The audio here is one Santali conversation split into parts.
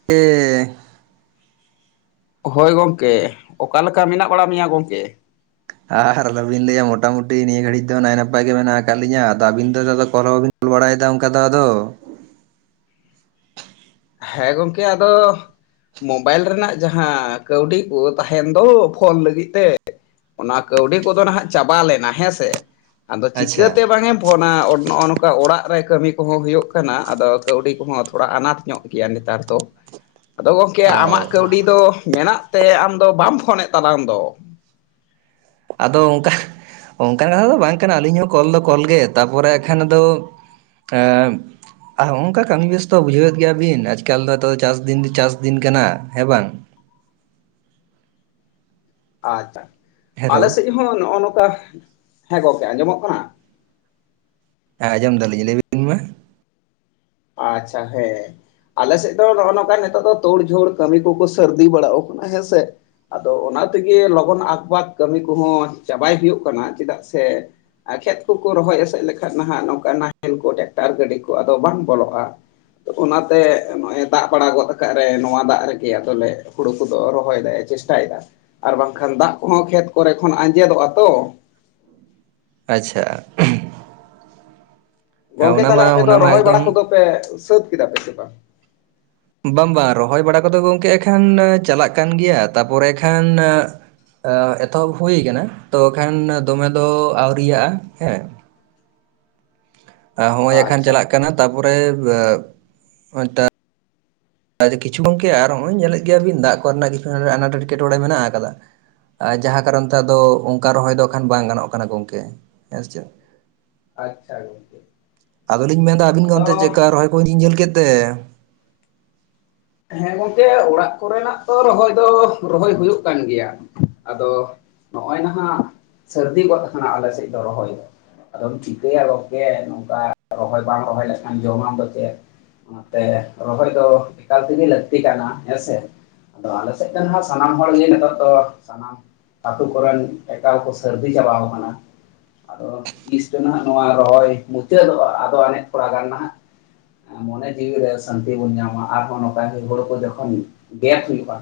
[inaudible] ᱦᱳᱭ ᱜᱚᱝᱠᱮ ᱚᱠᱟᱞᱮᱠᱟ ᱢᱮᱱᱟᱜ ᱵᱟᱲᱟ ᱢᱮᱭᱟ ᱜᱚᱝᱠᱮ? ᱟᱨ ᱟᱞᱚᱵᱤᱱ ᱞᱟᱹᱭᱟ ᱢᱚᱴᱟ ᱢᱩᱴᱤ ᱱᱤᱭᱟᱹ ᱜᱷᱟᱹᱲᱤᱡ ᱫᱚ ᱱᱟᱭ ᱱᱟᱯᱟᱭ ᱜᱮ ᱢᱮᱱᱟᱜ ᱟᱠᱟᱫ ᱞᱤᱧᱟᱹ, ᱟᱫᱚ ᱟᱵᱤᱱ ᱫᱚ ᱠᱚᱞ ᱦᱚᱸ ᱵᱟᱵᱤᱱ ᱠᱚᱞ ᱵᱟᱲᱟᱭᱮᱫᱟ ᱚᱝᱠᱟ ᱫᱚ ᱟᱫᱚ ᱾ ᱦᱮᱸ ᱜᱚᱝᱠᱮ ᱟᱫᱚ ᱢᱳᱵᱟᱭᱤᱞ ᱨᱮᱱᱟᱜ ᱡᱟᱦᱟᱸ ᱠᱟᱹᱣᱰᱤ ᱠᱚ ᱛᱟᱦᱮᱱ ᱫᱚ ᱯᱷᱳᱱ ᱞᱟᱹᱜᱤᱫ ᱛᱮ ᱾ ᱚᱱᱟ ᱠᱟᱹᱣᱰᱤ ᱠᱚᱫᱚ ᱱᱟᱦᱟᱜ ᱪᱟᱵᱟ ᱞᱮᱱᱟ ᱦᱮᱸᱥᱮ ᱟᱫᱚ ᱪᱤᱠᱟᱹ ᱟᱪᱪᱷᱟ ᱛᱮ ᱵᱟᱝᱮ ᱯᱷᱳᱱᱟ ᱚᱱ ᱱᱚᱜ-ᱚ ᱱᱚᱝᱠᱟ ᱚᱲᱟᱜ ᱨᱮ ᱠᱟᱹᱢᱤ ᱠᱚ ᱦᱚᱸ ᱦᱩᱭᱩᱜ ᱠᱟᱱᱟ, ᱟᱫᱚ ᱠᱟᱹᱣᱰᱤ ᱠᱚ ᱦᱚᱸ ᱛᱷᱚᱲᱟ ᱟᱱᱟᱴ ᱧᱚᱸᱜ ᱜᱮᱭᱟ ᱱᱮᱛᱟᱨ ᱫᱚ, ᱟᱫᱚ ᱜᱚᱝᱠᱮ ᱟᱢᱟᱜ ᱚ ᱠᱟᱹᱣᱰᱤ ᱫᱚ ᱢᱮᱱᱟᱜ ᱛᱮ ᱟᱢ ᱫᱚ ᱵᱟᱢ ᱯᱷᱳᱱᱮᱜ ᱛᱟᱞᱟᱝ ᱫᱚ? ᱟᱫᱚ ᱚᱝᱠᱟ ᱚᱝᱠᱟᱱ ᱠᱟᱛᱷᱟ ᱫᱚ ᱵᱟᱝ ᱠᱟᱱᱟ ᱟᱹᱞᱤᱧ ᱦᱚᱸ ᱠᱚᱞ ᱫᱚ ᱠᱚᱞ ᱜᱮ ᱛᱟᱯᱚᱨᱮ ᱦᱟᱜ ᱠᱷᱟᱱ ᱟᱫᱚ ᱮᱸᱵ ᱟ ᱦᱚᱸᱜᱼᱚᱝᱠᱟ ᱠᱟᱹᱢᱤ ᱵᱮᱥᱛᱚ ᱵᱩᱡᱷᱟᱹᱣᱮᱫ ᱜᱮᱭᱟ ᱵᱤᱱ ᱟᱡ-ᱠᱟᱞ ᱨᱮᱫᱚ ᱪᱟᱥ ᱫᱤᱱ ᱛᱚ ᱪᱟᱥ ᱫᱤᱱ ᱠᱟᱱᱟ ᱦᱮᱸ ᱵᱟᱝ! ᱟᱪᱪᱷᱟ, ᱟᱞᱮ ᱦᱮᱞᱳ ᱥᱮᱡ ᱦᱚᱸ ᱱᱚᱜᱼᱚ ᱱᱚᱠᱟ ᱦᱮᱸ ᱜᱚᱝᱠᱮ ᱟᱸᱡᱚᱢᱚᱜ ᱠᱟᱱᱟ? ᱦᱮᱸ ᱟᱸᱡᱚᱢ ᱫᱟᱹᱞᱤᱧ ᱞᱟᱹᱭ ᱵᱤᱱ ᱢᱟ᱾ ᱟᱪᱪᱷᱟ, ᱦᱮᱸ᱾ ᱟᱞᱮ ᱥᱮᱜ ᱫᱚ ᱱᱚᱜᱼᱚ ᱱᱚᱠᱟ ᱱᱤᱛᱚᱜ ᱫᱚ ᱛᱳᱲ-ᱡᱷᱳᱲ ᱠᱟᱹᱢᱤ ᱠᱚ ᱠᱚ ᱥᱟᱹᱨᱫᱤ ᱵᱟᱲᱟᱣ ᱠᱟᱱᱟ ᱦᱮᱸ ᱥᱮ᱾ ᱟᱫᱚ ᱚᱱᱟ ᱛᱮ ᱜᱮ ᱞᱚᱜᱚᱱ ᱟᱠᱵᱟᱠ ᱠᱟᱹᱢᱤ ᱠᱚ ᱦᱚᱸ ᱪᱟᱵᱟᱭ ᱦᱩᱭᱳᱜ ᱠᱟᱱᱟ ᱪᱮᱫᱟᱜ ᱥᱮ ᱟ ᱠᱷᱮᱛ ᱠᱚ ᱠᱚ ᱨᱚᱦᱚᱭ ᱮᱥᱮᱜ ᱞᱮᱠᱷᱟᱱ ᱱᱟᱦᱟᱸᱜ ᱱᱚᱝᱠᱟ ᱱᱟᱦᱮᱞ ᱠᱚ ᱴᱮᱠᱴᱟᱨ ᱜᱟᱹᱰᱤ ᱠᱚ ᱟᱫᱚ ᱵᱟᱝ ᱵᱚᱞᱚᱜᱼᱟ ᱾ ᱚᱱᱟ ᱛᱮ ᱱᱚᱜᱼᱚᱭ ᱫᱟᱜ ᱵᱟᱲᱟ ᱜᱚᱫ ᱠᱟᱸᱜ ᱨᱮ ᱱᱚᱣᱟ ᱫᱟᱜ ᱨᱮᱜᱮ ᱟᱫᱚᱞᱮ ᱦᱩᱲᱩ ᱠᱚ ᱫᱚ ᱨᱚᱦᱚᱭ ᱫᱟᱭ ᱪᱮᱥ ᱴᱟᱭᱫᱟ ᱟᱨ ᱵᱟᱝ ᱠᱷᱟᱱ ᱫᱟᱜ ᱠᱚ ᱦᱚᱸ ᱠᱷᱮᱛ ᱠᱚ ᱨᱮ ᱠᱷᱚᱱ ᱟᱸᱡᱮᱫᱚᱜᱼᱟ ᱛᱚ᱾ ᱟᱪᱪᱷᱟ [inaudible] ᱜᱚᱝᱠᱮ ᱚᱱᱟ ᱛᱟᱦᱞᱮ ᱢᱟ ᱟᱯᱮ ᱫᱚ ᱚᱱᱟ ᱢᱟ ᱨᱚᱦᱚᱭ ᱵᱟᱲᱟ ᱠᱚ ᱮᱠᱫᱚᱢ ᱫᱚ ᱯᱮ ᱥᱟᱹᱛ ᱠᱮᱫᱟ ᱯᱮ ᱥᱮ ᱵᱟᱝ? ᱵᱟᱝ ᱵᱟᱝ ᱨᱚᱦᱚᱭ ᱵᱟᱲᱟ ᱠᱚ ᱫᱚ ᱜᱚᱝᱠᱮ ᱮᱠᱷᱟᱱ ᱪᱟᱞᱟᱜ ᱠᱟᱱ ᱜᱮᱭᱟ, ᱛᱟᱯᱚ ᱨᱮ ᱠᱷᱟᱱ ᱮᱻ ᱮᱛᱚᱦᱚᱵ ᱦᱩᱭ ᱠᱟᱱᱟ ᱛᱚ ᱠᱷᱟᱱ ᱫᱚᱢᱮ ᱫᱚ ᱟᱹᱣᱨᱟᱭᱟᱜᱼᱟ ᱦᱮᱸ᱾ ᱟ ᱦᱚᱸᱜᱼᱚᱭ ᱮᱠᱷᱟᱱ ᱟᱪᱪᱷᱟ ᱪᱟᱞᱟᱜ ᱠᱟᱱᱟ ᱛᱟᱯᱚᱨᱮ [unintelligible] [unintelligible] ᱠᱤᱪᱷᱩ ᱜᱚᱝᱠᱮ ᱟᱨ ᱦᱚᱜᱼᱚᱭ ᱧᱮᱞᱮᱜ ᱜᱮᱭᱟ ᱵᱤᱱ ᱫᱟᱜ ᱠᱚᱨᱮ ᱱᱟᱜ ᱠᱤᱪᱷᱩ ᱦᱟᱱᱰᱮ ᱟᱱᱟᱴ-ᱮᱴᱠᱮᱴᱚᱬᱮ ᱢᱮᱱᱟᱜ ᱟᱠᱟᱫᱟ᱾ ᱟ ᱡᱟᱦᱟᱸ ᱠᱟᱨᱚᱱ ᱛᱮ ᱟᱫᱚ ᱚᱝᱠᱟ ᱨᱚᱦᱚᱭ ᱫᱚ ᱠᱷᱟᱱ ᱵᱟᱝ ᱜᱟᱱᱚᱜ ᱠᱟᱱᱟ ᱜᱚᱝᱠᱮ ᱦᱮᱸ ᱥᱮ! ᱟᱪᱪᱷᱟ ᱜᱚᱝᱠᱮ ᱾ ᱟᱫᱚ ᱞᱤᱧ ᱢᱮᱱ ᱫᱟ ᱟᱹᱵᱤᱱ ᱜᱮ ᱚᱱᱛᱮ ᱪᱮᱜ ᱠᱟ ᱨᱚᱦᱚᱭ ᱠᱚ ᱤᱧ ᱫᱚᱧ ᱧᱮᱞ ᱠᱮᱫ ᱛᱮ? ᱦᱮᱸ ᱜᱚᱝᱠᱮ ᱚᱲᱟᱜ ᱠᱚᱨᱮᱱᱟᱜ ᱛᱚ ᱨᱚᱦᱚᱭ ᱫᱚ ᱨᱚᱦᱚᱭ ᱦᱩᱭᱩᱜ ᱠᱟᱱ ᱜᱮᱭᱟ ᱾ ᱟᱫᱚ ᱱᱚᱜᱼᱚᱭ ᱱᱟᱦᱟᱸᱜ ᱥᱟᱹᱨᱫᱤ ᱜᱚᱫ ᱟᱠᱟᱱᱟ ᱟᱞᱮ ᱥᱮᱫ ᱫᱚ ᱨᱚᱦᱚᱭ᱾ ᱟᱫᱚᱢ ᱪᱤᱠᱟᱹᱭᱟ ᱨᱚᱝᱠᱮ ᱱᱚᱜᱚᱝᱠᱟ ᱨᱚᱦᱚᱭ ᱵᱟᱢ ᱨᱚᱦᱚᱭ ᱞᱮᱠᱷᱟᱱ ᱡᱚᱢᱟᱢ ᱫᱚ ᱪᱮᱫ᱾ ᱚᱱᱟ ᱛᱮ ᱨᱚᱦᱚᱭ ᱫᱚ ᱮᱠᱟᱞ ᱛᱮ ᱜᱮ ᱞᱟᱹᱠᱛᱤ ᱠᱟᱱᱟ ᱦᱮᱸ ᱥᱮ ᱟᱫᱚ ᱟᱞᱮ ᱥᱮᱫ ᱫᱚ ᱱᱟᱦᱟᱸᱜ ᱥᱟᱱᱟᱢ ᱦᱚᱲ ᱜᱮ ᱱᱤᱛᱚᱜ ᱫᱚ ᱥᱟᱱᱟᱢ ᱟᱹᱛᱩ ᱠᱚᱨᱤᱱ ᱟᱠᱟᱞ ᱠᱚ ᱥᱟᱹᱨᱫᱤ ᱪᱟᱵᱟᱣ ᱠᱟᱱᱟ᱾ ᱟᱫᱚ ᱛᱤᱥ ᱪᱚ ᱱᱟᱦᱟᱸᱜ ᱱᱚᱣᱟ ᱨᱚᱦᱚᱭ ᱢᱩᱪᱟᱹᱫᱚᱜᱼᱟ ᱟᱫᱚ ᱟᱱᱮᱡ ᱛᱷᱚᱲᱟ ᱜᱟᱱ ᱱᱟᱦᱟᱸᱜ ᱢᱚᱱᱮ ᱡᱤᱣᱤ ᱨᱮ ᱥᱟᱱᱛᱤ ᱵᱚᱱ ᱧᱟᱢᱟ ᱟᱨ ᱦᱚᱸ ᱱᱚᱝᱠᱟ ᱦᱩᱲ ᱦᱩᱲᱩ ᱠᱚ ᱡᱚᱠᱷᱚᱱ ᱜᱮᱛ ᱦᱩᱭᱩᱜᱼᱟ᱾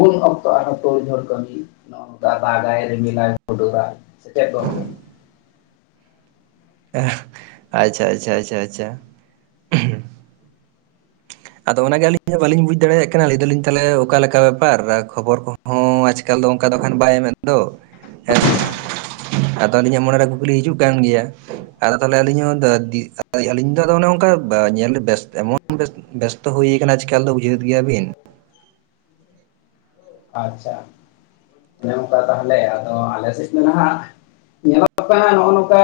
ᱩᱱ ᱚᱠᱛᱚ ᱟᱨᱚ ᱛᱳᱲ-ᱡᱷᱳᱲ ᱠᱟᱹᱢᱤ᱾ ᱱᱚᱜᱼᱚ ᱱᱚᱝᱠᱟ ᱫᱟᱜᱟᱭ ᱨᱤᱢᱞᱟᱭ ᱦᱩᱰ-ᱦᱩᱰᱟᱹᱣᱟ ᱥᱮ ᱪᱮᱫ ᱜᱚᱝᱠᱮ᱾ ᱟᱪᱪᱷᱟ ᱟᱪᱪᱷᱟ ᱟᱪᱪᱷᱟ ᱟᱪᱪᱷᱟ᱾ ᱟᱫᱚ ᱚᱱᱟ ᱜᱮ ᱟᱹᱞᱤᱧ ᱦᱚᱸ ᱵᱟᱹᱞᱤᱧ ᱵᱩᱡ ᱫᱟᱲᱮᱭᱟᱜ ᱠᱟᱱᱟ ᱞᱟᱹᱭ ᱫᱟᱹᱞᱤᱧ ᱛᱟᱞᱮ ᱚᱠᱟ ᱞᱮᱠᱟ ᱵᱮᱯᱟᱨ ᱟᱨ ᱠᱷᱚᱵᱚᱨ ᱠᱚ ᱦᱚᱸ ᱟᱪ ᱮᱠᱟᱞ ᱫᱚ ᱚᱝᱠᱟ ᱫᱚ ᱠᱷᱟᱱ ᱵᱟᱭ ᱮᱢᱮᱜ ᱫᱚ ᱦᱮᱸ ᱟᱫᱚ ᱟᱹᱞᱤᱧᱟᱸᱜ ᱢᱚᱱᱮ ᱨᱮ ᱠᱩᱠᱞᱤ ᱦᱤᱡᱩᱜ ᱠᱟᱱ ᱜᱮᱭᱟ ᱟᱫᱚ ᱛᱟᱦᱞᱮ ᱟᱹᱞᱤᱧ ᱦᱚᱸ ᱫᱟ ᱫᱤ ᱟᱹᱭ ᱟᱹᱞᱤᱧ ᱫᱚ ᱟᱫᱚ ᱚᱱᱮ ᱚᱝᱠᱟ ᱵᱟ ᱧᱮᱞ ᱵᱮᱥ ᱮᱢᱚᱱ ᱵᱮᱥ ᱵᱮᱥᱛᱚ ᱦᱩᱭ ᱠᱟᱱᱟ ᱟᱡ ᱠᱟᱞ ᱫᱚ ᱵᱩᱡᱷᱟᱹᱣᱮᱫ ᱜᱮᱭᱟ ᱵᱤᱱ᱾ ᱟᱪᱪᱷᱟ ᱚᱱᱮ ᱚᱝᱠᱟ ᱛᱟᱦᱚᱞᱮ ᱟᱫᱚ ᱟᱞᱮ ᱥᱮᱫ ᱫᱚ ᱱᱟᱦᱟᱸᱜ ᱧᱮᱞᱚᱜ ᱯᱮ ᱦᱟᱸᱜ ᱱᱚᱜᱼᱚ ᱱᱚᱝᱠᱟ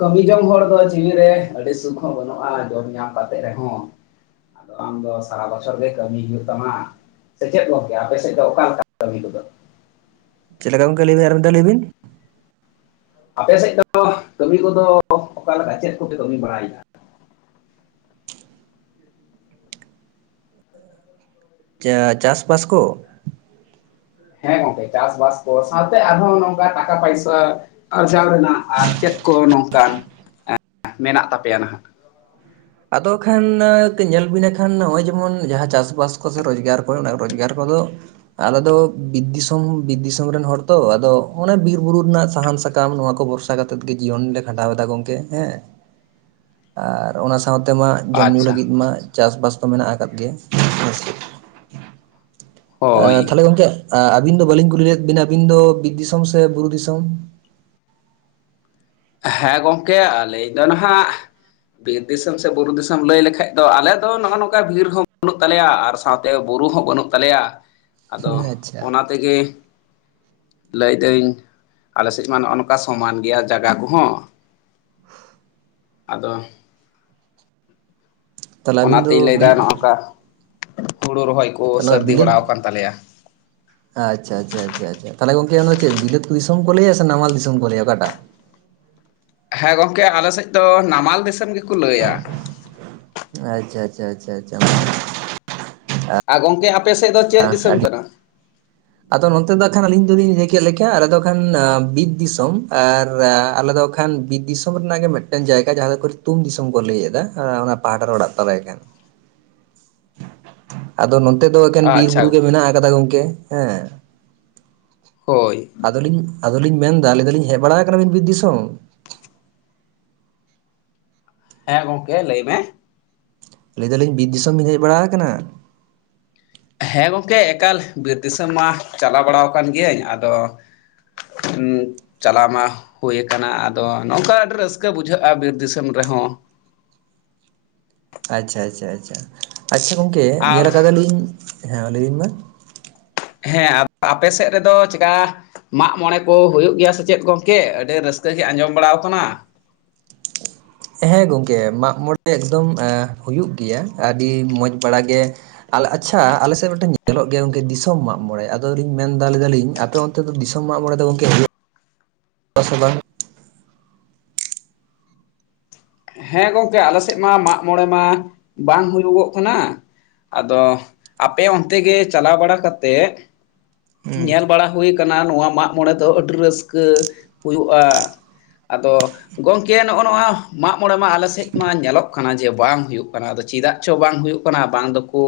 ᱠᱟᱹᱢᱤ ᱡᱚᱝ ᱦᱚᱲ ᱫᱚ ᱡᱤᱣᱤ ᱨᱮ ᱟᱹᱰᱤ ᱥᱩᱠ ᱦᱚᱸ ᱵᱟᱹᱱᱩᱜᱼᱟ ᱡᱚᱢ ᱧᱟᱢ ᱠᱟᱛᱮᱜ ᱨᱮ ᱦᱚᱸ᱾ ᱟᱫᱚ ᱟᱢ ᱫᱚ ᱥᱟᱨᱟ ᱵᱚᱪᱷᱚᱨ ᱜᱮ ᱠᱟᱹᱢᱤ ᱦᱩᱭᱩᱜ ᱛᱟᱢᱟ ᱥᱮ ᱪᱮᱫ ᱜᱚᱝᱠᱮ ᱟᱯᱮ ᱥᱮᱡ ᱫᱚ ᱚᱠᱟ ᱞᱮᱠᱟ ᱠᱟᱹᱢᱤ ᱠᱚ ᱫᱚ? ᱪᱮᱜ ᱞᱮᱠᱟ ᱜᱚᱝᱠᱮ ᱞᱟᱹᱭ ᱵᱤᱱ ᱟᱨ ᱢᱤᱫ ᱫᱷᱟᱣ ᱞᱟᱹᱭ ᱵᱤᱱ᱾ ᱟᱯᱮ ᱥᱮᱡ ᱫᱚ ᱠᱟᱹᱢᱤ ᱠᱚ ᱫᱚ ᱚᱠᱟ ᱞᱮᱠᱟ ᱪᱮᱫ ᱠᱚ ᱯᱮ ᱠᱟᱹᱢᱤ ᱵᱟᱲᱟᱭ ᱫᱟ? ᱪᱟ ᱪᱟᱥ-ᱵᱟᱥ ᱠᱚ᱾ ᱦᱮᱸ ᱜᱚᱝᱠᱮ ᱪᱟᱥ-ᱵᱟᱥ ᱠᱚ ᱥᱟᱶᱛᱮ ᱟᱨ ᱦᱚᱸ ᱱᱚᱝᱠᱟ ᱴᱟᱠᱟ-ᱯᱟᱭᱥᱟᱹ᱾ ᱟᱨᱡᱟᱣ ᱨᱮᱱᱟᱜ ᱟᱨ ᱪᱮᱫ ᱠᱚ ᱱᱚᱝᱠᱟᱱ ᱢᱮᱱᱟᱜ ᱛᱟᱯᱮᱭᱟ ᱱᱟᱦᱟᱸᱜ? ᱟᱫᱚ ᱠᱷᱟᱱ ᱧᱮᱞ ᱵᱤᱱᱟ ᱠᱷᱟᱱ ᱱᱚᱜᱼᱚᱭ ᱡᱮᱢᱚᱱ ᱡᱟᱦᱟᱸ ᱪᱟᱥᱵᱟᱥ ᱠᱚᱥ ᱨᱳᱡᱽᱜᱟᱨ ᱠᱚᱨᱮᱱᱟᱜ ᱨᱳᱡᱽᱜᱟᱨ ᱠᱚᱫᱚ ᱟᱞᱮ ᱫᱚ ᱵᱤᱨ ᱫᱤᱥᱚᱢ ᱵᱤᱫ ᱫᱤᱥᱚᱢ ᱨᱮᱱ ᱦᱚᱲ ᱛᱚ᱾ ᱟᱫᱚ ᱚᱱᱮ ᱵᱤᱨ ᱵᱩᱨᱩ ᱨᱮᱱᱟᱜ ᱥᱟᱦᱟᱱ ᱥᱟᱠᱟᱢ ᱱᱚᱣᱟ ᱠᱚ ᱵᱚᱨᱥᱟ᱾ ᱱᱚᱝᱠᱟ ᱠᱟᱛᱮᱜᱮ ᱡᱤᱭᱚᱱ ᱞᱮ ᱠᱷᱟᱸᱰᱟᱣ ᱮᱫᱟ ᱜᱚᱢᱠᱮ ᱦᱮ, ᱟᱨ ᱚᱱᱟ ᱱᱚ ᱛᱮ ᱢᱟ ᱡᱚᱢ ᱧᱩ ᱟᱪᱪᱷᱟ ᱞᱟᱹᱜᱤᱫ ᱢᱟ ᱪᱟᱥᱵᱟᱥ ᱫᱚ ᱢᱮᱱᱟᱜ ᱟᱠᱟᱫ ᱜᱮ ᱾ ᱦᱳᱭ ᱛᱟᱦᱚᱞᱮ ᱜᱚᱢᱠᱮ ᱟᱹᱵᱤᱱ ᱫᱚ ᱵᱟᱹᱞᱤᱧ ᱠᱩᱞᱤ ᱞᱮᱫ ᱵᱤᱱᱟ, ᱟᱹᱵᱤᱱ ᱫᱚ ᱵᱤᱨ ᱫᱤᱥᱚᱢ ᱥᱮ ᱵᱩᱨᱩ ᱫᱤᱥᱚᱢ? ᱦᱮᱸ ᱜᱚᱢᱠᱮ ᱟᱹᱞᱤᱧ ᱫᱚ ᱱᱟᱦᱟᱜ ᱵᱤᱨ ᱫᱤᱥᱚᱢ ᱥᱮ ᱵᱩᱨᱩ ᱫᱤᱥᱚᱢ, ᱞᱟᱹᱭ ᱞᱮᱠᱷᱟᱱᱡ ᱫᱚ ᱟᱞᱮ ᱫᱚ ᱱᱚᱜᱼᱚ ᱱᱚᱝᱠᱟ, ᱵᱤᱨ ᱦᱚᱸ ᱵᱟᱹᱱᱩᱜ ᱛᱟᱞᱮᱭᱟ ᱟᱨ ᱥᱟᱶᱛᱮ ᱵᱩᱨᱩ ᱦᱚᱸ ᱵᱟᱹᱱᱩᱜ ᱛᱟᱞᱮᱭᱟ, ᱟᱫᱚ‌ ᱟᱪᱪᱷᱟ ᱚᱱᱟ ᱞᱟᱹᱭᱫᱟᱹᱧ ᱟᱞᱮ ᱥᱮᱫ ᱢᱟ ᱱᱚᱜᱼᱚ ᱱᱚᱝᱠᱟ ᱥᱚᱢᱟᱱ ᱜᱮᱭᱟ᱾ ᱡᱟᱜᱟ ᱠᱚᱦᱚᱸ᱾ [inaudible] ᱟᱫᱚ ᱛᱟᱦᱚᱞᱮ ᱟᱹᱵᱤᱱ ᱫᱚ ᱚᱱᱟᱛᱤᱧ ᱞᱟᱹᱭᱮᱫᱟ ᱵᱤᱞ ᱱᱚᱜᱝᱠᱟ ᱦᱩᱲᱩ ᱨᱚᱦᱚᱭ ᱠᱚ ᱛᱟᱦᱚᱞᱮ ᱥᱟᱹᱨᱫᱤ ᱵᱤᱞᱟᱹᱛ ᱵᱟᱲᱟ ᱟᱠᱟᱱ ᱛᱟᱞᱮᱭᱟ᱾ ᱟᱪᱪᱷᱟ ᱟᱪᱪᱷᱟ ᱟᱪᱷᱟ ᱪᱷᱟ ᱛᱟᱦᱚᱞᱮ ᱜᱚᱢᱠᱮ ᱚᱱᱟ ᱪᱮᱫ ᱵᱤᱞᱟᱹᱛ ᱫᱤᱥᱚᱢ ᱠᱚ ᱞᱟᱹᱭᱟ ᱥᱮ ᱱᱟᱢᱟᱞ ᱫᱤᱥᱚᱢ ᱠᱚ ᱞᱟᱹᱭᱟ ᱚᱠᱟᱴᱟᱜ? ᱦᱮᱸ ᱜᱚᱢᱠᱮ ᱟᱞᱮᱥᱮᱫ ᱫᱚ ᱱᱟᱢᱟᱞ ᱫᱤᱥᱚᱢ ᱜᱮᱠᱚ ᱞᱟᱹᱭᱟ᱾ ᱟᱪᱪᱷᱟ ᱟᱪᱪᱷᱟ ᱟᱪᱪᱷᱟ ᱟᱪᱪᱷᱟ᱾ ᱟᱨ ᱜᱚᱝᱠᱮ ᱟᱯᱮ ᱥᱮᱫ ᱫᱚ ᱪᱮᱫ ᱫᱤᱥᱚᱢ ᱠᱟᱱᱟ? ᱟᱫᱚ ᱱᱚᱛᱮ ᱫᱚ ᱦᱟᱜᱠᱷᱟᱱ ᱟᱹᱞᱤᱧ ᱫᱚᱞᱤᱧ ᱞᱟᱹᱭ ᱠᱮᱫ ᱞᱮᱠᱟ ᱟᱞᱮ ᱫᱚ ᱠᱷᱟᱱ ᱵᱤᱫ ᱫᱤᱥᱚᱢ ᱟᱨ ᱟᱞᱮ ᱫᱚ ᱠᱷᱟᱱ ᱵᱤᱨ ᱫᱤᱥᱚᱢ ᱨᱮᱱᱟᱜ ᱢᱮᱫᱴᱟᱝ ᱡᱟᱭᱜᱟ ᱡᱟᱦᱟᱸ ᱫᱚ ᱠᱷ ᱛᱩ ᱫᱤᱥᱚᱢ ᱠᱚ ᱞᱟᱹᱭ ᱮᱚᱫᱟ᱾ ᱚᱱᱟ ᱯᱟᱦᱴᱟ ᱨᱮ ᱚᱲᱟᱜ ᱛᱟᱞᱮ ᱠᱷᱟᱱ᱾ ᱟᱫᱚ ᱱᱚᱛᱮ ᱫᱚ ᱮᱠᱮᱱ ᱵᱤᱨ ᱟᱪᱪᱷᱟ ᱵᱩᱨᱩ ᱜᱮ ᱢᱮᱱᱟᱜ ᱟᱠᱟᱫᱟ ᱜᱚᱝᱠᱮ ᱦᱮᱸ᱾ ᱦᱳᱭ᱾ ᱟᱞᱤᱧ ᱟᱫᱚ ᱞᱤᱧ ᱢᱮᱱ ᱫᱟ ᱞᱟᱹᱭ ᱫᱟᱹᱞᱤᱧ ᱦᱮᱡ ᱵᱟᱲᱟ ᱠᱟᱱᱟ ᱵᱤᱱ ᱵᱤᱨ ᱫᱤᱥᱚᱢ? ᱦᱮᱸ ᱜᱚᱝᱠᱮ ᱞᱟᱹᱭ ᱢᱮ? ᱞᱟᱹᱭᱮ ᱫᱟᱹᱞᱤᱧ ᱵᱤᱨ ᱫᱤᱥᱚᱢ ᱵᱤᱱ ᱦᱮᱡ ᱵᱟᱲᱟ ᱠᱟᱱᱟ? ᱦᱮᱸ ᱜᱚᱝᱠᱮ ᱮᱠᱟᱞ ᱵᱤᱨ ᱫᱤᱥᱚᱢ ᱢᱟ ᱪᱟᱞᱟᱣ ᱵᱟᱲᱟ ᱟᱠᱟᱱ ᱜᱤᱭᱟᱹᱧ ᱟᱫᱚ [unintelligible] ᱪᱟᱞᱟᱣ ᱢᱟ ᱦᱩᱭᱩ ᱠᱟᱱᱟ ᱾ᱟᱫᱚ ᱱᱚᱝᱠᱟ ᱟᱹᱰᱤ ᱨᱟᱹᱥᱠᱟᱹ ᱵᱩᱡᱷᱟᱹᱜ-ᱟ ᱵᱤᱨ ᱫᱤᱥᱚᱢ ᱨᱮᱦᱚᱸ᱾ ᱟᱪᱪᱷᱟ, ᱟᱪᱪᱷᱟ, ᱟᱪᱪᱷᱟ, ᱟᱪᱪᱷᱟ ᱜᱚᱝᱠᱮ ᱟᱨ ᱧᱮᱞ ᱠᱟᱫᱟ ᱞᱤᱧ ᱾ ᱦᱮᱸ ᱢᱟ ᱞᱟᱹᱭ ᱵᱤᱱ ᱢᱟ? ᱦᱮᱸ ᱟᱯᱮ ᱥᱮᱫ ᱨᱮᱫᱚ ᱪᱮᱫᱠᱟ ᱢᱟᱜ ᱢᱚᱸᱬᱮ ᱠᱚ ᱦᱳᱭᱳᱜ ᱜᱮᱭᱟ ᱥᱮ ᱪᱮᱫ ᱜᱚᱝᱠᱮ? ᱟᱹᱰᱤ ᱨᱟᱹᱥᱠᱟᱹ ᱜᱮ ᱟᱸᱡᱚᱢ ᱵᱟᱲᱟᱣ ᱠᱟᱱᱟ᱾ ᱦᱮᱸ ᱜᱚᱝᱠᱮ ᱢᱟᱜ ᱢᱚᱸᱬᱮ ᱮᱠᱫᱚᱢ ᱦᱩᱭᱩᱜ ᱜᱮᱭᱟ ᱟᱹᱰᱤ ᱢᱚᱸᱡᱽ ᱵᱟᱲ ᱜᱮ᱾ ᱟᱞ ᱟᱪᱪᱷᱟ ᱟᱞᱮ ᱥᱮᱫ ᱢᱤᱫᱴᱮᱱ ᱧᱮᱞᱚᱜ ᱜᱮᱭᱟ ᱜᱚᱝᱠᱮ ᱫᱤᱥᱚᱢ ᱢᱟᱜ ᱢᱚᱸᱬᱮ᱾ ᱟᱫᱚ ᱞᱤᱧ ᱢᱮᱱ ᱫᱟ ᱞᱟᱹᱭ ᱫᱟᱹᱞᱤᱧ ᱟᱯᱮ ᱚᱱ ᱛᱮᱫ ᱫᱚ ᱫᱤᱥᱚᱢ ᱢᱟᱜ ᱢᱚᱸᱬᱮ ᱫᱚ ᱜᱚᱝᱠᱮ ᱦᱳᱭᱳᱜ-ᱟ ᱥᱮ ᱵᱟᱝ? ᱦᱮᱸ ᱜᱚᱝᱠᱮ ᱟᱞᱮ ᱥᱮᱫ ᱢᱟ ᱢᱟᱜ ᱢᱚᱸᱬᱮ ᱢᱟ ᱵᱟᱝ ᱦᱩᱭᱩᱜᱚᱜ ᱠᱟᱱᱟ᱾ ᱟᱫᱚ ᱟᱯᱮ ᱚᱱᱛᱮ ᱜᱮ ᱪᱟᱞᱟᱣ ᱵᱟᱲᱟ ᱠᱟᱛᱮ ᱦᱩᱸ ᱧᱮᱞ ᱵᱟᱲᱟ ᱦᱳᱭ ᱠᱟᱱᱟ ᱱᱚᱣᱟ ᱢᱟᱜ ᱢᱚᱸᱬᱮ ᱫᱚ ᱟᱹᱰᱤ ᱨᱟᱹᱥᱠᱟᱹ ᱦᱳᱭᱳᱜ-ᱟ᱾ ᱟᱫᱚ ᱜᱚᱝᱠᱮ ᱱᱚᱸᱜ-ᱚ ᱱᱚᱣᱟ ᱢᱟᱜ ᱢᱚᱸᱬᱮ ᱢᱟ ᱟᱞᱮ ᱥᱮᱫ ᱢᱟ ᱧᱮᱞᱚᱜ ᱠᱟᱱᱟ ᱡᱮ ᱵᱟᱝ ᱦᱩᱭᱩᱜ ᱠᱟᱱᱟ᱾ ᱟᱫᱚ ᱪᱮᱫᱟᱜ ᱪᱚ ᱵᱟᱝ ᱦᱩᱭᱩᱜ ᱠᱟᱱᱟ ᱵᱟᱝ ᱫᱚ ᱠᱚ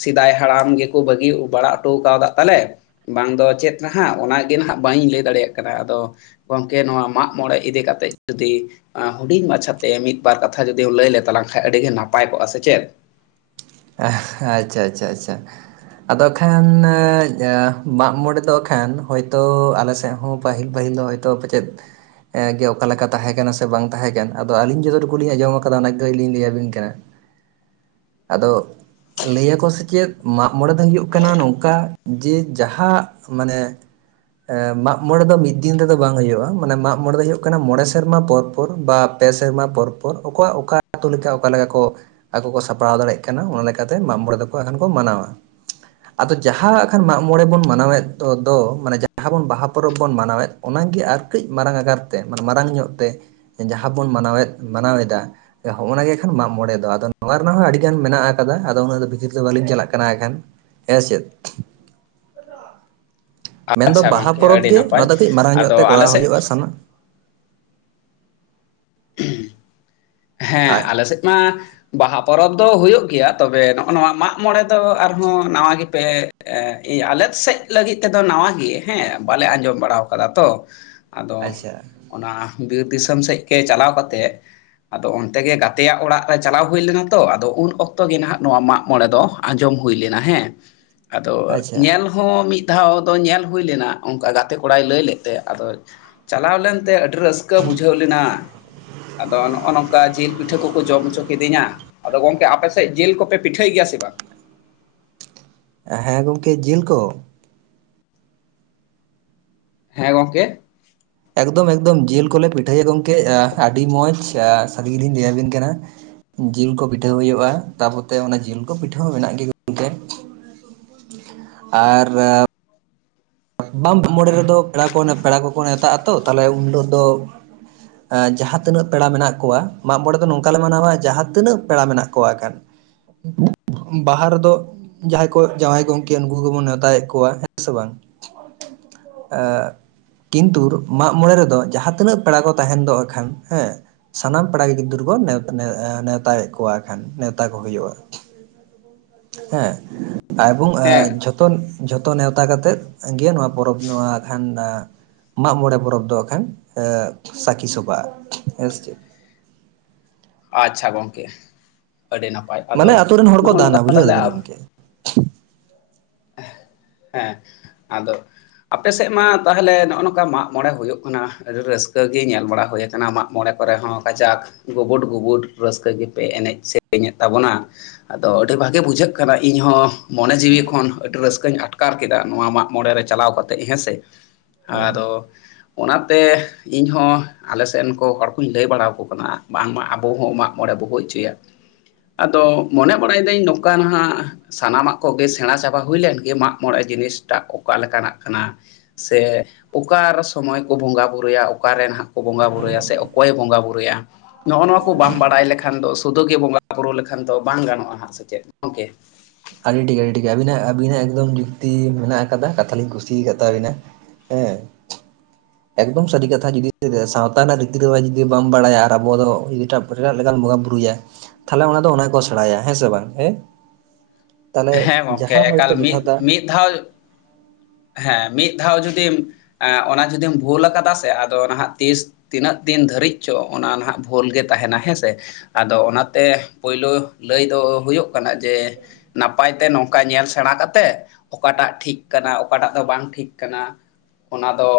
ᱥᱮᱫᱟᱭ ᱦᱟᱲᱟᱢ ᱜᱮᱠᱚ ᱵᱟᱹᱜᱤ ᱵᱟᱲᱟ ᱦᱚᱴᱚ ᱠᱟᱣᱫᱟ ᱛᱟᱞᱮ᱾ ᱵᱟᱝ ᱫᱚ ᱪᱮᱫ ᱱᱟᱦᱟᱜ ᱚᱱᱟ ᱜᱮ ᱱᱟᱦᱟᱜ ᱵᱟᱹᱧ ᱞᱟᱹᱭ ᱫᱟᱲᱮᱭᱟᱜ ᱠᱟᱱᱟ᱾ ᱟᱫᱚ ᱜᱚᱝᱠᱮ ᱱᱚᱣᱟ ᱢᱟᱜ ᱢᱚᱸᱬᱮ ᱤᱫᱤ ᱠᱟᱛᱮᱜ ᱡᱩᱫᱤ ᱦᱩᱰᱤᱧ ᱢᱟᱪᱷᱟ ᱛᱮ ᱢᱤᱫ ᱵᱟᱨ ᱠᱟᱛᱷᱟ ᱡᱩᱫᱤᱢ ᱞᱟᱹᱭ ᱞᱮ ᱛᱟᱞᱟᱝ ᱠᱷᱟᱡ ᱟᱹᱰᱤ ᱜᱮ ᱱᱟᱯᱟᱭ ᱠᱚᱜ-ᱟ ᱥᱮ ᱪᱮᱫ? ᱟᱪᱪᱷᱟ, ᱟᱪᱪᱷᱟ, ᱟᱪᱪᱷᱟ᱾ ᱟᱫᱚ ᱠᱷᱟᱱ ᱢᱟᱜ ᱢᱚᱸᱬᱮ ᱫᱚ ᱦᱟᱸ ᱠᱷᱟᱱ ᱦᱚᱭ ᱛᱚ ᱟᱞᱮ ᱥᱮᱫ ᱦᱚᱸ ᱯᱟᱹᱦᱤᱞ, ᱯᱟᱹᱦᱤᱞ ᱫᱚ ᱛᱚ ᱯᱟᱪᱮᱫ ᱜᱮ ᱚᱠᱟ ᱞᱮᱠᱟ ᱛᱟᱦᱮᱸ ᱠᱟᱱᱟ ᱥᱮ ᱵᱟᱝ ᱛᱟᱦᱮᱸ ᱠᱟᱱᱟ᱾ ᱟᱫᱚ ᱟᱹᱞᱤᱧ ᱡᱚᱛᱚ ᱴᱩᱠᱩ ᱞᱤᱧ ᱟᱸᱡᱚᱢ ᱠᱟᱫᱟ᱾ ᱚᱱᱟ ᱜᱮ ᱠᱟᱹᱡ ᱞᱤᱧ ᱞᱟᱹᱭ ᱟᱵᱤᱱ ᱠᱟᱱᱟ᱾ ᱟᱫᱚ ᱞᱟᱹᱭ ᱟᱠᱚ ᱥᱮ ᱪᱮᱫ ᱢᱟᱜ ᱢᱚᱸᱬᱮ ᱫᱚ ᱦᱩᱭᱩᱜ ᱠᱟᱱᱟ ᱱᱚᱝᱠᱟ ᱡᱮ ᱡᱟᱦᱟ ᱢᱟᱱᱮ ᱮᱸᱻ ᱢᱟᱜ ᱢᱚᱸᱬᱮ ᱫᱚ ᱢᱤᱫ ᱫᱤᱱ ᱛᱮᱫᱚ ᱵᱟᱝ ᱦᱳᱭᱳᱜ-ᱟ᱾ ᱢᱟᱱᱮ ᱢᱟᱜ ᱢᱚᱸᱬᱮ ᱫᱚ ᱦᱳᱭᱳᱜ ᱠᱟᱱᱟ, ᱢᱚᱸᱬᱮ ᱥᱮᱨᱢᱟ ᱯᱚᱨ ᱯᱚᱨ ᱵᱟ ᱯᱮ ᱥᱮᱨᱢᱟ ᱯᱚᱨ ᱯᱚᱨ᱾ ᱚᱠᱟ, ᱚᱠᱟ ᱟᱛᱳ ᱞᱮᱠᱟ ᱚᱠᱟ ᱞᱮᱠᱟ ᱠᱚ ᱟᱠᱚ ᱠᱚ ᱥᱟᱯᱲᱟᱣ ᱫᱟᱲᱮᱜ ᱠᱟᱱᱟ ᱚᱱᱟ ᱞᱮᱠᱟᱛᱮ ᱢᱟᱜ ᱢᱚᱸᱬᱮ ᱫᱚᱠᱚ ᱮᱱᱠᱷᱟᱱ ᱠᱚ ᱢᱟᱱᱟᱣᱟ᱾ ᱟᱫᱚ ᱡᱟᱦᱟ ᱦᱟᱸᱜ ᱠᱷᱟᱱ ᱢᱟᱜ ᱢᱚᱸᱬᱮ ᱵᱚᱱ ᱢᱟᱱᱟᱣᱮᱫ ᱫᱚ᱾ ᱫᱚ ᱢᱟᱱᱮ ᱡᱟᱦᱟ ᱵᱚᱱ ᱵᱟᱦᱟ ᱯᱚᱨᱚᱵᱽ ᱵᱚᱱ ᱢᱟᱱᱟᱣᱮᱫ ᱚᱱᱟ ᱜᱮ ᱟᱨ ᱠᱟᱹᱡ ᱢᱟᱨᱟᱝ ᱟᱠᱟᱨ ᱛᱮ ᱢᱟᱱᱮ ᱢᱟᱨᱟᱝ ᱧᱚᱜ ᱛᱮ᱾ ᱡᱟᱦᱟ ᱵᱚᱱ ᱢᱟᱱᱟᱣᱮᱫ, ᱢᱟᱱᱟᱣ ᱮᱫᱟ ᱦᱚᱸᱜ-ᱚᱱᱟ ᱜᱮ ᱠᱷᱟᱱ ᱢᱟᱜ ᱢᱚᱸᱬᱮ ᱫᱚ᱾ ᱟᱫᱚ ᱱᱚᱣᱟ ᱨᱮᱱᱟᱜ ᱦᱚᱸ ᱟᱹᱰᱤ ᱜᱟᱱ ᱢᱮᱱᱟᱜ ᱠᱟᱫᱟ ᱟᱫᱚ ᱩᱱᱟᱹᱜ ᱫᱚ ᱵᱷᱤᱛᱤᱨ ᱫᱚ ᱵᱟᱹᱞᱤᱧ ᱪᱟᱞᱟᱜ ᱠᱟᱱᱟ ᱦᱟᱸᱜ ᱠᱷᱟᱱ ᱦᱮᱸ ᱪᱮᱫ? ᱢᱮᱱᱫᱚ ᱟᱪᱪᱷᱟ ᱵᱟᱦᱟ ᱜᱚᱝᱠᱮ ᱯᱚᱨᱚᱵᱽ ᱟᱹᱰᱤ ᱜᱮ, ᱱᱟᱯᱟᱭ ᱱᱚᱣᱟ ᱫᱚ ᱠᱟᱹᱡ ᱢᱟᱨᱟᱝ ᱧᱚᱜ ᱟᱫᱚ ᱛᱮ ᱟᱞᱮ ᱠᱚᱨᱟᱣ ᱥᱮᱫ ᱦᱳᱭᱳᱜ-ᱟ᱾ ᱥᱟᱱᱟ ᱦᱮᱸ ᱟᱞᱮ ᱥᱮᱫ ᱢᱟ ᱵᱟᱦᱟ ᱯᱚᱨᱚᱵᱽ ᱫᱚ ᱦᱳᱭᱳᱜ ᱜᱮᱭᱟ᱾ ᱛᱚᱵᱮ ᱱᱚᱸᱜ-ᱚ ᱱᱚᱣᱟ ᱢᱟᱜ ᱢᱚᱸᱬᱮ ᱫᱚ ᱟᱨᱦᱚᱸ ᱱᱟᱣᱟ ᱜᱮᱯᱮ ᱮᱸᱻ ᱟᱞᱮ ᱥᱮᱫ ᱞᱟᱹᱜᱤᱫ ᱛᱮᱫᱚ ᱱᱟᱣᱟ ᱜᱮ ᱦᱮᱸ ᱵᱟᱞᱮ ᱟᱸᱡᱚᱢ ᱵᱟᱲᱟᱣ ᱠᱟᱫᱟ ᱛᱚ᱾ ᱟᱫᱚ ᱟᱪᱪᱷᱟ ᱚᱱᱟ ᱵᱤᱨ ᱫᱤᱥᱚᱢ ᱥᱮᱫ ᱜᱮ ᱪᱟᱞᱟᱣ ᱠᱟᱛᱮᱫ ᱟᱫᱚ ᱚᱱᱛᱮ ᱜᱮ ᱜᱟᱛᱮᱭᱟᱜ ᱚᱲᱟᱜ ᱨᱮ ᱪᱟᱞᱟᱣ ᱦᱩᱭ ᱞᱮᱱᱟ ᱛᱚ᱾ᱟᱫᱚ ᱩᱱ ᱚᱠᱛᱚ ᱜᱮ ᱱᱟᱦᱟᱜ ᱱᱚᱣᱟ ᱢᱟᱜ ᱢᱚᱸᱬᱮ ᱫᱚ ᱟᱸᱡᱚᱢ ᱦᱩᱭ ᱞᱮᱱᱟ ᱦᱮᱸ᱾ ᱟᱫᱚ ᱟᱪᱪᱷᱟ ᱧᱮᱞ ᱦᱚᱸ ᱢᱤᱫ ᱫᱷᱟᱣ ᱫᱚ ᱧᱮᱞ ᱦᱩᱭ ᱞᱮᱱᱟ᱾ ᱚᱱᱠᱟ ᱜᱟᱛᱮ ᱠᱚᱲᱟᱭ ᱞᱟᱹᱭ ᱞᱮᱫ ᱛᱮ ᱟᱫᱚ ᱪᱟᱞᱟᱣ ᱞᱮᱱ ᱛᱮ ᱟᱹᱰᱤ ᱨᱟᱹᱥᱠᱟᱹ ᱵᱩᱡᱷᱟᱹᱣ ᱞᱮᱱᱟ᱾ ᱟᱫᱚ ᱱᱚᱸᱜ-ᱚ ᱱᱚᱝᱠᱟ ᱡᱮᱞ ᱯᱤᱴᱷᱟᱹ ᱠᱚᱠᱚ ᱡᱚᱢ ᱦᱚᱪᱚ ᱠᱤᱫᱤᱧᱟ᱾ ᱟᱫᱚ ᱜᱚᱝᱠᱮ ᱟᱯᱮ ᱥᱮᱫ ᱡᱮᱞ ᱠᱚᱯᱮ ᱯᱤᱴᱷᱟᱹᱭ ᱜᱮᱭᱟ ᱥᱮ ᱵᱟᱝ? ᱦᱮᱸ ᱜᱚᱝᱠᱮ, ᱡᱤᱞ ᱠᱚ ᱦᱮᱸ ᱜᱚᱝᱠᱮ ᱮᱠᱫᱚᱢ ᱮᱠᱫᱚᱢ ᱡᱤᱞ ᱠᱚᱞᱮ ᱯᱤᱴᱷᱟᱹᱭᱟ ᱜᱚᱢᱠᱮ ᱟᱹᱰᱤ ᱢᱚᱸᱡᱽ ᱥᱟᱜᱤᱧ ᱞᱤᱧ ᱞᱟᱹᱭᱟᱵᱤᱱ ᱠᱟᱱᱟ ᱡᱤᱞ ᱠᱚ ᱯᱤᱴᱷᱟᱹ ᱦᱩᱭᱩᱜ-ᱟ, ᱛᱟᱯᱚᱛᱮ ᱚᱱᱮ ᱡᱤᱞ ᱠᱚ ᱯᱤᱴᱷᱟᱹ ᱦᱚᱸ ᱢᱮᱱᱟᱜ ᱜᱮ ᱜᱚᱢᱠᱮ ᱟᱨ ᱵᱟᱢ ᱢᱚᱬᱮ ᱨᱮᱫᱚ ᱯᱮᱲᱟ ᱠᱚ ᱯᱮᱲᱟ ᱠᱚᱠᱚ ᱱᱮᱶᱛᱟᱜ ᱟᱛᱚ ᱛᱟᱦᱞᱮ ᱩᱱ ᱦᱤᱞᱳᱜ ᱫᱚ ᱮ ᱡᱟᱦᱟᱸ ᱛᱤᱱᱟᱹᱜ ᱯᱮᱲᱟ ᱢᱮᱱᱟᱜ ᱠᱚᱣᱟ ᱢᱟᱜ ᱢᱚᱬᱮ ᱫᱚ ᱱᱚᱝᱠᱟ ᱞᱮ ᱢᱟᱱᱟᱣᱟ ᱡᱟᱦᱟᱸ ᱛᱤᱱᱟᱹᱜ ᱯᱮᱲᱟ ᱢᱮᱱᱟᱜ ᱠᱚᱣᱟ ᱟᱠᱷᱟᱱ ᱵᱟᱦᱟ ᱨᱮᱫᱚ ᱡᱟᱦᱟᱸᱭ ᱠᱚ ᱡᱟᱶᱟᱭ ᱜᱚᱢᱠᱮ-ᱟ, ᱱᱩᱠᱩ ᱠᱚ ᱜᱮᱵᱚᱱ ᱱᱮᱣᱛᱟᱭᱮᱜ ᱠᱚᱣᱟ ᱦᱮᱸ ᱥᱮ ᱵᱟᱝ? ᱟ ᱠᱤᱱᱛᱩᱨ ᱢᱟᱜ ᱢᱚᱬᱮ ᱨᱮᱫᱚ ᱡᱟᱦᱟᱸ ᱛᱤᱱᱟᱹᱜ ᱯᱮᱲᱟ ᱠᱚ ᱛᱟᱦᱮᱱ ᱫᱚ ᱮᱱᱠᱷᱟᱱ ᱦᱮᱸ ᱥᱟᱱᱟᱢ ᱯᱮᱲᱟᱜᱮ ᱜᱤᱫᱟᱹᱨ ᱠᱚ ᱱᱮᱣᱛᱟ ᱱᱮᱣᱛᱟᱭᱮᱜ ᱠᱚᱣᱟ ᱮᱠᱷᱟᱱ, ᱱᱮᱣᱛᱟ ᱠᱚ ᱦᱩᱭᱩᱜ-ᱟ ᱦᱮᱸ ᱮᱵᱚᱝ ᱟ ᱦᱮᱸ ᱡᱷᱚ ᱛᱚᱱ, ᱡᱷᱚᱛᱚ ᱱᱮᱣᱛᱟ ᱠᱟᱛᱮᱜ ᱜᱮ ᱱᱚᱣᱟ ᱯᱚᱨᱚᱵᱽ ᱱᱚᱣᱟ ᱠᱷᱟᱱ ᱢᱟᱜ ᱢᱚᱬᱮ ᱯᱚᱨᱚᱵᱽ ᱫᱚ ᱦᱟᱜ ᱠᱷᱟᱱ ᱮ ᱥᱟᱹᱠᱷᱤ ᱥᱚᱵᱟᱜ-ᱟ ᱦᱮᱸᱥ ᱪᱮ ᱟᱪᱪᱷᱟ ᱜᱚᱝᱠᱮ ᱟᱹᱰᱤ ᱱᱟᱯᱟᱭ, ᱟᱫᱚ ᱢᱟᱱᱮ ᱟᱛᱳ ᱨᱮᱱ ᱦᱚᱲ ᱠᱚ ᱱᱚᱜᱚ ᱱᱚᱠᱟ ᱫᱟᱱᱟ ᱵᱩᱡᱷᱟᱹᱣ ᱛᱟᱦᱚᱞᱮ ᱫᱟᱵᱤᱱ ᱟᱵ ᱜᱚᱢᱠᱮ ᱦᱮᱸ ᱟᱫᱚ ᱟᱯᱮ ᱥᱮᱜ ᱢᱟ ᱛᱟᱦᱚᱞᱮ ᱱᱚᱜ-ᱚ ᱱᱚᱠᱟ ᱢᱟᱜ ᱢᱚᱬᱮ ᱦᱩᱭᱩᱜ ᱠᱟᱱᱟ ᱟᱹᱰᱤ ᱨᱟᱹᱥᱠᱟᱹ ᱜᱮ ᱧᱮᱞ ᱵᱟᱲᱟ ᱦᱩᱭ ᱠᱟᱱᱟ ᱢᱟᱜ ᱢᱚᱬᱮ ᱠᱚᱨᱮ ᱦᱚᱸ ᱠᱟᱡᱟᱠ ᱜᱩᱵᱩᱰ ᱜᱩᱵᱩᱰ ᱨᱟᱹᱥᱠᱟᱹ ᱜᱮᱯᱮ ᱮᱱᱮᱡ ᱥᱮᱨᱮᱧᱮᱫ ᱛᱟᱵᱚᱱᱟ ᱟᱫᱚ ᱟᱹᱰᱤ ᱵᱷᱟᱜᱮ ᱵᱩᱡᱷᱟᱹᱜ ᱠᱟᱱᱟ ᱤᱧ ᱦᱚᱸ ᱢᱚᱱᱮ ᱡᱤᱣᱤ ᱠᱷᱚᱱ ᱟᱹᱰᱤ ᱨᱟᱹᱥᱠᱟᱹᱧ ᱟᱴᱠᱟᱨ ᱠᱮᱫᱟ ᱱᱚᱣᱟ ᱢᱟᱜ ᱢᱚᱬᱮ ᱨᱮ ᱪᱟᱞᱟᱣ ᱠᱟᱛᱮᱫ ᱦᱮᱸ ᱥᱮ᱾ ᱦᱮᱸ ᱟᱫᱚ ᱚᱱᱟᱛᱮ ᱤᱧ ᱦᱚᱸ ᱟᱞᱮ ᱥᱮᱱ ᱠᱚ ᱦᱚᱲ ᱠᱩᱧ ᱞᱟᱹᱭ ᱵᱟᱲᱟᱣᱠᱚ ᱠᱟᱱᱟ ᱵᱟᱝᱢᱟ ᱟᱵᱚ ᱦᱚᱸ ᱢᱟᱜ ᱢᱚᱬᱮ ᱵᱚ ᱦᱳᱭ ᱦᱚᱪᱚᱭᱟ᱾ ᱟᱫᱚ ᱢᱚᱱᱮ ᱵᱟᱲᱟᱭ ᱫᱟᱹᱧ ᱱᱚᱠᱟ ᱱᱟᱦᱟᱜ ᱥᱟᱱᱟᱢᱟᱜ ᱠᱚᱜᱮ ᱥᱮᱬᱟ ᱥᱟᱵᱟ ᱦᱩᱭ ᱞᱮᱱ ᱜᱮ ᱢᱟᱜ ᱢᱚᱬᱮ ᱡᱤᱱᱤᱥᱴᱟᱜ ᱚᱠᱟ ᱞᱮᱠᱟᱱᱟᱜ ᱠᱟᱱᱟ? ᱥᱮ ᱚᱠᱟ ᱟᱨ ᱥᱚᱢᱚᱭ ᱠᱚ ᱵᱚᱸᱜᱟ ᱵᱩᱨᱩᱭᱟ ᱚᱠᱟᱨᱮᱱ ᱦᱟᱸᱜ ᱠᱚ ᱵᱚᱸᱜᱟ ᱵᱩᱨᱩᱭᱟ ᱥᱮ ᱚᱠᱚᱭᱮ ᱵᱚᱸᱜᱟ ᱵᱩᱨᱩᱭᱟ ᱱᱚᱜᱚ ᱱᱚᱣᱟ ᱠᱚ ᱵᱟᱢ ᱵᱟᱰᱟᱭ ᱞᱮᱠᱷᱟᱱ ᱫᱚ ᱥᱩᱫᱩ ᱜᱮ ᱵᱚᱸᱜᱟ ᱵᱩᱨᱩ ᱞᱮᱠᱷᱟᱱ ᱛᱚ ᱵᱟᱝ ᱜᱟᱱᱚᱜ-ᱟ ᱦᱟᱸᱜ ᱥᱮ ᱪᱮᱫ ᱜᱚᱝᱠᱮ ᱟᱹᱰᱤ ᱴᱷᱤᱠ ᱟᱹᱰᱤ ᱴᱷᱤᱠ ᱟᱹᱵᱤᱱᱟᱜ ᱟᱹᱵᱤᱱᱟᱜ ᱮᱠᱫᱚᱢ ᱡᱩᱠᱛᱤ ᱢᱮᱱᱟᱜ ᱟᱠᱟᱫᱟ ᱠᱟᱛᱷᱟ ᱞᱤᱧ ᱠᱩᱥᱤ ᱠᱟᱜ ᱛᱟᱵᱤᱱᱟ᱾ ᱦᱮᱸ ᱮᱠᱫᱚᱢ ᱥᱟᱹᱨᱤ ᱠᱟᱛᱷᱟ ᱡᱩᱫᱤ ᱥᱟᱶᱛᱟ ᱨᱮᱱᱟᱜ ᱨᱤᱛᱤ ᱨᱮᱣᱟᱡᱽ ᱡᱩᱫᱤ ᱵᱟᱢ ᱵᱟᱰᱟᱭᱟ ᱟᱨ ᱟᱵᱚ ᱫᱚ ᱞᱮᱠᱟᱱ ᱵᱚᱸᱜᱟ ᱵᱩᱨᱩᱭᱟ ᱛᱷᱟᱞᱮ ᱚᱱᱟ ᱫᱚ ᱚᱱᱟ ᱜᱮ ᱠᱚ ᱥᱮᱬᱟᱭᱟ ᱦᱮᱸ ᱥᱮ ᱵᱟᱝ ᱦᱮᱸ ᱛᱟᱦᱚᱞᱮ ᱦᱮᱸ ᱜᱚᱝᱠᱮ ᱡᱟᱦᱟᱸ ᱮᱠᱟᱞ ᱦᱚᱭᱛᱳ ᱢᱤᱫ ᱡᱚᱛᱷᱟᱛᱟ ᱢᱤᱫ ᱫᱷᱟᱣ ᱦᱮᱸ ᱢᱤᱫ ᱫᱷᱟᱣ ᱡᱩᱫᱤᱢ ᱚᱱᱟ ᱡᱩᱫᱤᱢ ᱵᱷᱩᱞ ᱠᱟᱫᱟ ᱥᱮ ᱟᱫᱚ ᱱᱟᱦᱟᱜ ᱛᱤᱥ ᱛᱤᱱᱟᱹᱜ ᱫᱤᱱ ᱫᱷᱟᱹᱨᱤᱡ ᱪᱚ ᱚᱱᱟ ᱱᱟᱦᱟᱜ ᱵᱷᱩᱞ ᱜᱮ ᱛᱟᱦᱮᱱᱟ ᱦᱮᱸ ᱥᱮ, ᱟᱫᱚ ᱚᱱᱟᱛᱮ ᱯᱳᱭᱞᱳ ᱞᱟᱹᱭ ᱫᱚ ᱦᱩᱭᱩᱜ ᱠᱟᱱᱟ ᱡᱮ ᱱᱟᱯᱟᱭ ᱛᱮ ᱱᱚᱠᱟ ᱧᱮᱞ ᱥᱮᱬᱟ ᱠᱟᱛᱮᱜ ᱚᱠᱟᱴᱟᱜ ᱴᱷᱤᱠ ᱠᱟᱱᱟ ᱚᱠᱟᱴᱟᱜ ᱫᱚ ᱵᱟᱝ ᱴᱷᱤᱠ ᱠᱟᱱᱟ ᱚᱱᱟ ᱫᱚ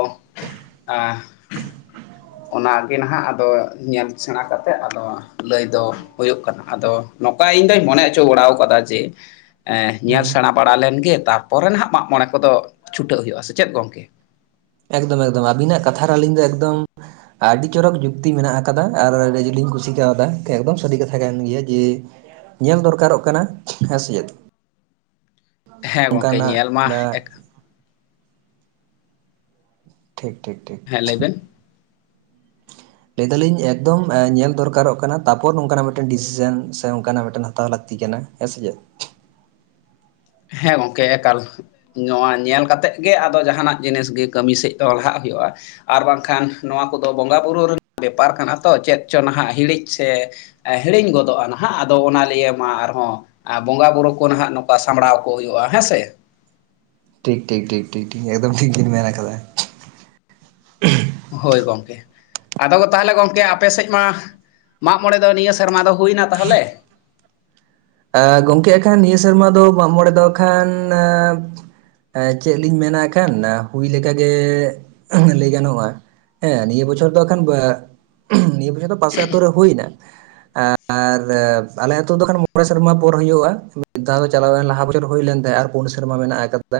ᱚᱱᱟᱜᱮ ᱱᱟᱦᱟᱜ ᱟᱫᱚ ᱧᱮᱞ ᱥᱮᱬᱟ ᱠᱟᱛᱮᱜ ᱟᱫᱚ ᱞᱟᱹᱭ ᱫᱚ ᱦᱩᱭᱩᱜ ᱠᱟᱱᱟ ᱟᱫᱚ ᱱᱚᱠᱟ ᱤᱧ ᱫᱩᱧ ᱢᱚᱱᱮ ᱚᱪᱚ ᱵᱟᱲᱟᱣ ᱠᱟᱫᱟ ᱡᱮ ᱧᱮᱞ ᱦᱩᱸ ᱥᱮᱬᱟ ᱵᱟᱲᱟ ᱞᱮᱱᱜᱮ ᱛᱟᱨᱯᱚᱨᱮ ᱱᱟᱦᱟᱜ ᱢᱟᱜᱢᱚᱬᱮ ᱠᱚᱫᱚ ᱪᱷᱩᱴᱟᱹᱜ ᱦᱩᱭᱩᱜ-ᱟ ᱥᱮ ᱪᱮᱫ ᱜᱚᱝᱠᱮ? ᱮᱠᱫᱚᱢ ᱮᱠᱫᱚᱢ ᱟᱹᱵᱤᱱᱟᱜ ᱠᱟᱛᱷᱟᱨ ᱨᱮ ᱟᱹᱞᱤᱧ ᱫᱚ ᱮᱠᱫᱚᱢ ᱟᱹᱰᱤ ᱪᱚᱨᱚᱠ ᱡᱩᱠᱛᱤ ᱢᱮᱱᱟᱜ ᱟᱠᱟᱫᱟ ᱟᱨ ᱜᱟᱡᱮ ᱞᱤᱧ ᱠᱩᱥᱤ ᱠᱟᱣᱫᱟ ᱮᱠᱫᱚᱢ ᱥᱟᱹᱨᱤ ᱠᱟᱛᱷᱟ ᱠᱟᱱ ᱜᱮᱭᱟ ᱡᱮ ᱧᱮᱞ ᱫᱚᱨᱠᱟᱨᱚᱜ ᱠᱟᱱᱟ ᱦᱮ ᱥᱮ ᱪᱮᱫ ᱦᱮᱸ ᱜᱚᱝᱠᱮ ᱚᱱᱠᱟᱱᱟᱜ ᱧᱮᱞ ᱢᱟ ᱵᱟ ᱮᱠ ᱴᱷᱤᱠ ᱴᱷᱤᱠ ᱴᱷᱤᱠ ᱞᱮᱭᱵᱷᱮᱱ ᱞᱟᱹᱭ ᱮᱫᱟᱞᱤᱧ ᱮᱠᱫᱚᱢ ᱧᱮᱞ ᱫᱚᱨᱠᱟᱨᱚᱜ ᱠᱟᱱᱟ, ᱛᱟᱯᱚᱨ ᱱᱚᱝᱠᱟᱱᱟᱜ ᱢᱤᱫᱴᱮᱱ ᱰᱤᱥᱤᱥᱮᱱ ᱥᱮ ᱚᱱᱠᱟᱱᱟᱜ ᱢᱤᱫᱴᱮᱱ ᱦᱟᱛᱟᱣ ᱞᱟᱠᱛᱤ ᱠᱟᱱᱟ᱾ ᱦᱮᱸ ᱥᱮᱪᱮᱫ᱾ ᱦᱮᱸ ᱜᱚᱝᱠᱮ ᱮᱠᱟᱞ᱾ ᱱᱚᱣᱟ ᱧᱮᱞ ᱠᱟᱛᱮᱫ ᱜᱮ ᱟᱫᱚ ᱡᱟᱦᱟᱱᱟᱜ ᱡᱤᱱᱤᱥ ᱜᱮ ᱠᱟᱹᱢᱤ ᱥᱮᱫ ᱫᱚ ᱞᱟᱦᱟᱜ ᱦᱩᱭᱩᱜᱼᱟ᱾ ᱟᱨ ᱵᱟᱝᱠᱷᱟᱱ ᱱᱚᱣᱟ ᱠᱚᱫᱚ ᱵᱚᱸᱜᱟᱼᱵᱩᱨᱩ ᱨᱮᱱᱟᱜ ᱵᱮᱯᱟᱨ ᱠᱟᱱᱟ ᱛᱚ ᱪᱮᱫ ᱪᱚ ᱱᱟᱦᱟᱜ ᱦᱤᱲᱤᱡ ᱥᱮ ᱦᱤᱲᱤᱧ ᱜᱚᱫᱚᱜᱼᱟ ᱱᱟᱦᱟᱜ ᱟᱫᱚ ᱚᱱᱟ ᱞᱤᱭᱮ ᱢᱟ ᱟᱨᱦᱚᱸ ᱵᱚᱸᱜᱟ-ᱵᱩᱨᱩ ᱠᱚ ᱱᱟᱦᱟᱜ ᱱᱚᱝᱠᱟ ᱥᱟᱢᱵᱽᱲᱟᱣ ᱠᱚ ᱦᱩᱭᱩᱜᱼᱟ ᱦᱮᱸ ᱥᱮ, ᱴᱷᱤᱠ ᱴᱷᱤᱠ ᱴᱷᱤᱠ ᱴᱷᱤᱠ ᱮᱠᱫᱚᱢ ᱴᱷᱤᱠ ᱜᱮᱹᱧ ᱢᱮᱱ ᱟᱠᱟᱫᱟ᱾ ᱦᱳᱭ ᱜᱚᱢᱠᱮ᱾ ᱟᱫᱚ ᱛᱟᱦᱚᱞᱮ ᱜᱚᱢᱠᱮ ᱟᱯᱮ ᱥᱮᱫ ᱢᱟ ᱢᱟᱜ ᱢᱚᱬᱮ ᱫᱚ ᱱᱤᱭᱟᱹ ᱥᱮᱨᱢᱟ ᱫᱚ ᱦᱩᱭᱱᱟ ᱛᱟᱦᱚᱞᱮ? ᱮ ᱜᱚᱢᱠᱮ ᱟᱜᱠᱷᱟᱱ ᱱᱤᱭᱟᱹ ᱥᱮᱨᱢᱟ ᱫᱚ ᱢᱟᱜ ᱢᱚᱬᱮ ᱫᱚ ᱠᱷᱟᱱ ᱪᱮᱫ ᱞᱤᱧ ᱢᱮᱱᱟ ᱠᱷᱟᱱ ᱦᱩᱭ ᱞᱮᱠᱟ ᱜᱮ ᱞᱟᱹᱭ ᱜᱟᱱᱚᱜᱼᱟ᱾ ᱦᱮᱸ ᱱᱤᱭᱟᱹ ᱵᱚᱪᱷᱚᱨ ᱫᱚ ᱮᱠᱷᱟᱱ [inaudible] ᱱᱤᱭᱟᱹ ᱵᱚᱪᱷᱚᱨ ᱯᱟᱥᱮ ᱟᱛᱳᱨᱮ ᱦᱩᱭ ᱱᱟ, ᱟᱨ ᱟᱞᱮ ᱟᱛᱳ ᱫᱚ ᱠᱷᱟᱱ ᱢᱚᱬᱮ ᱥᱮᱨᱢᱟ ᱯᱚᱨ ᱦᱩᱭᱩᱜᱼᱟ, ᱢᱤᱫ ᱫᱷᱟᱣ ᱫᱚ ᱪᱟᱞᱟᱣᱮᱱ ᱞᱟᱦᱟ ᱵᱚᱪᱚᱨ ᱦᱩᱭ ᱞᱮᱱ ᱛᱟᱦᱮᱸ ᱟᱨ ᱯᱩᱱ ᱥᱮᱨᱢᱟ ᱢᱮᱱᱟᱜ ᱟᱠᱟᱫᱟ᱾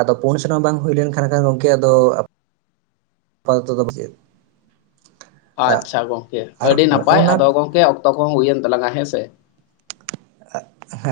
ᱟᱫᱚ ᱯᱳᱱ ᱥᱮᱨᱢᱟ ᱵᱟᱝ ᱦᱩᱭ ᱞᱮᱱᱠᱷᱟᱱ ᱠᱷᱟᱱ ᱜᱚᱝᱠᱮ ᱟᱫᱚ [unintelligible] ᱟᱪᱪᱷᱟ ᱜᱚᱝᱠᱮ ᱟᱨ ᱟᱹᱰᱤ ᱦᱚᱸᱜᱼᱚ ᱱᱟᱯᱟᱭ, ᱱᱟ ᱟᱫᱚ ᱜᱚᱝᱠᱮ ᱚᱠᱛᱚ ᱠᱚᱦᱚᱸ ᱦᱩᱭᱮᱱ ᱛᱟᱞᱟᱝᱟ ᱦᱮᱸ ᱥᱮ᱾ [inaudible] ᱦᱮᱸ᱾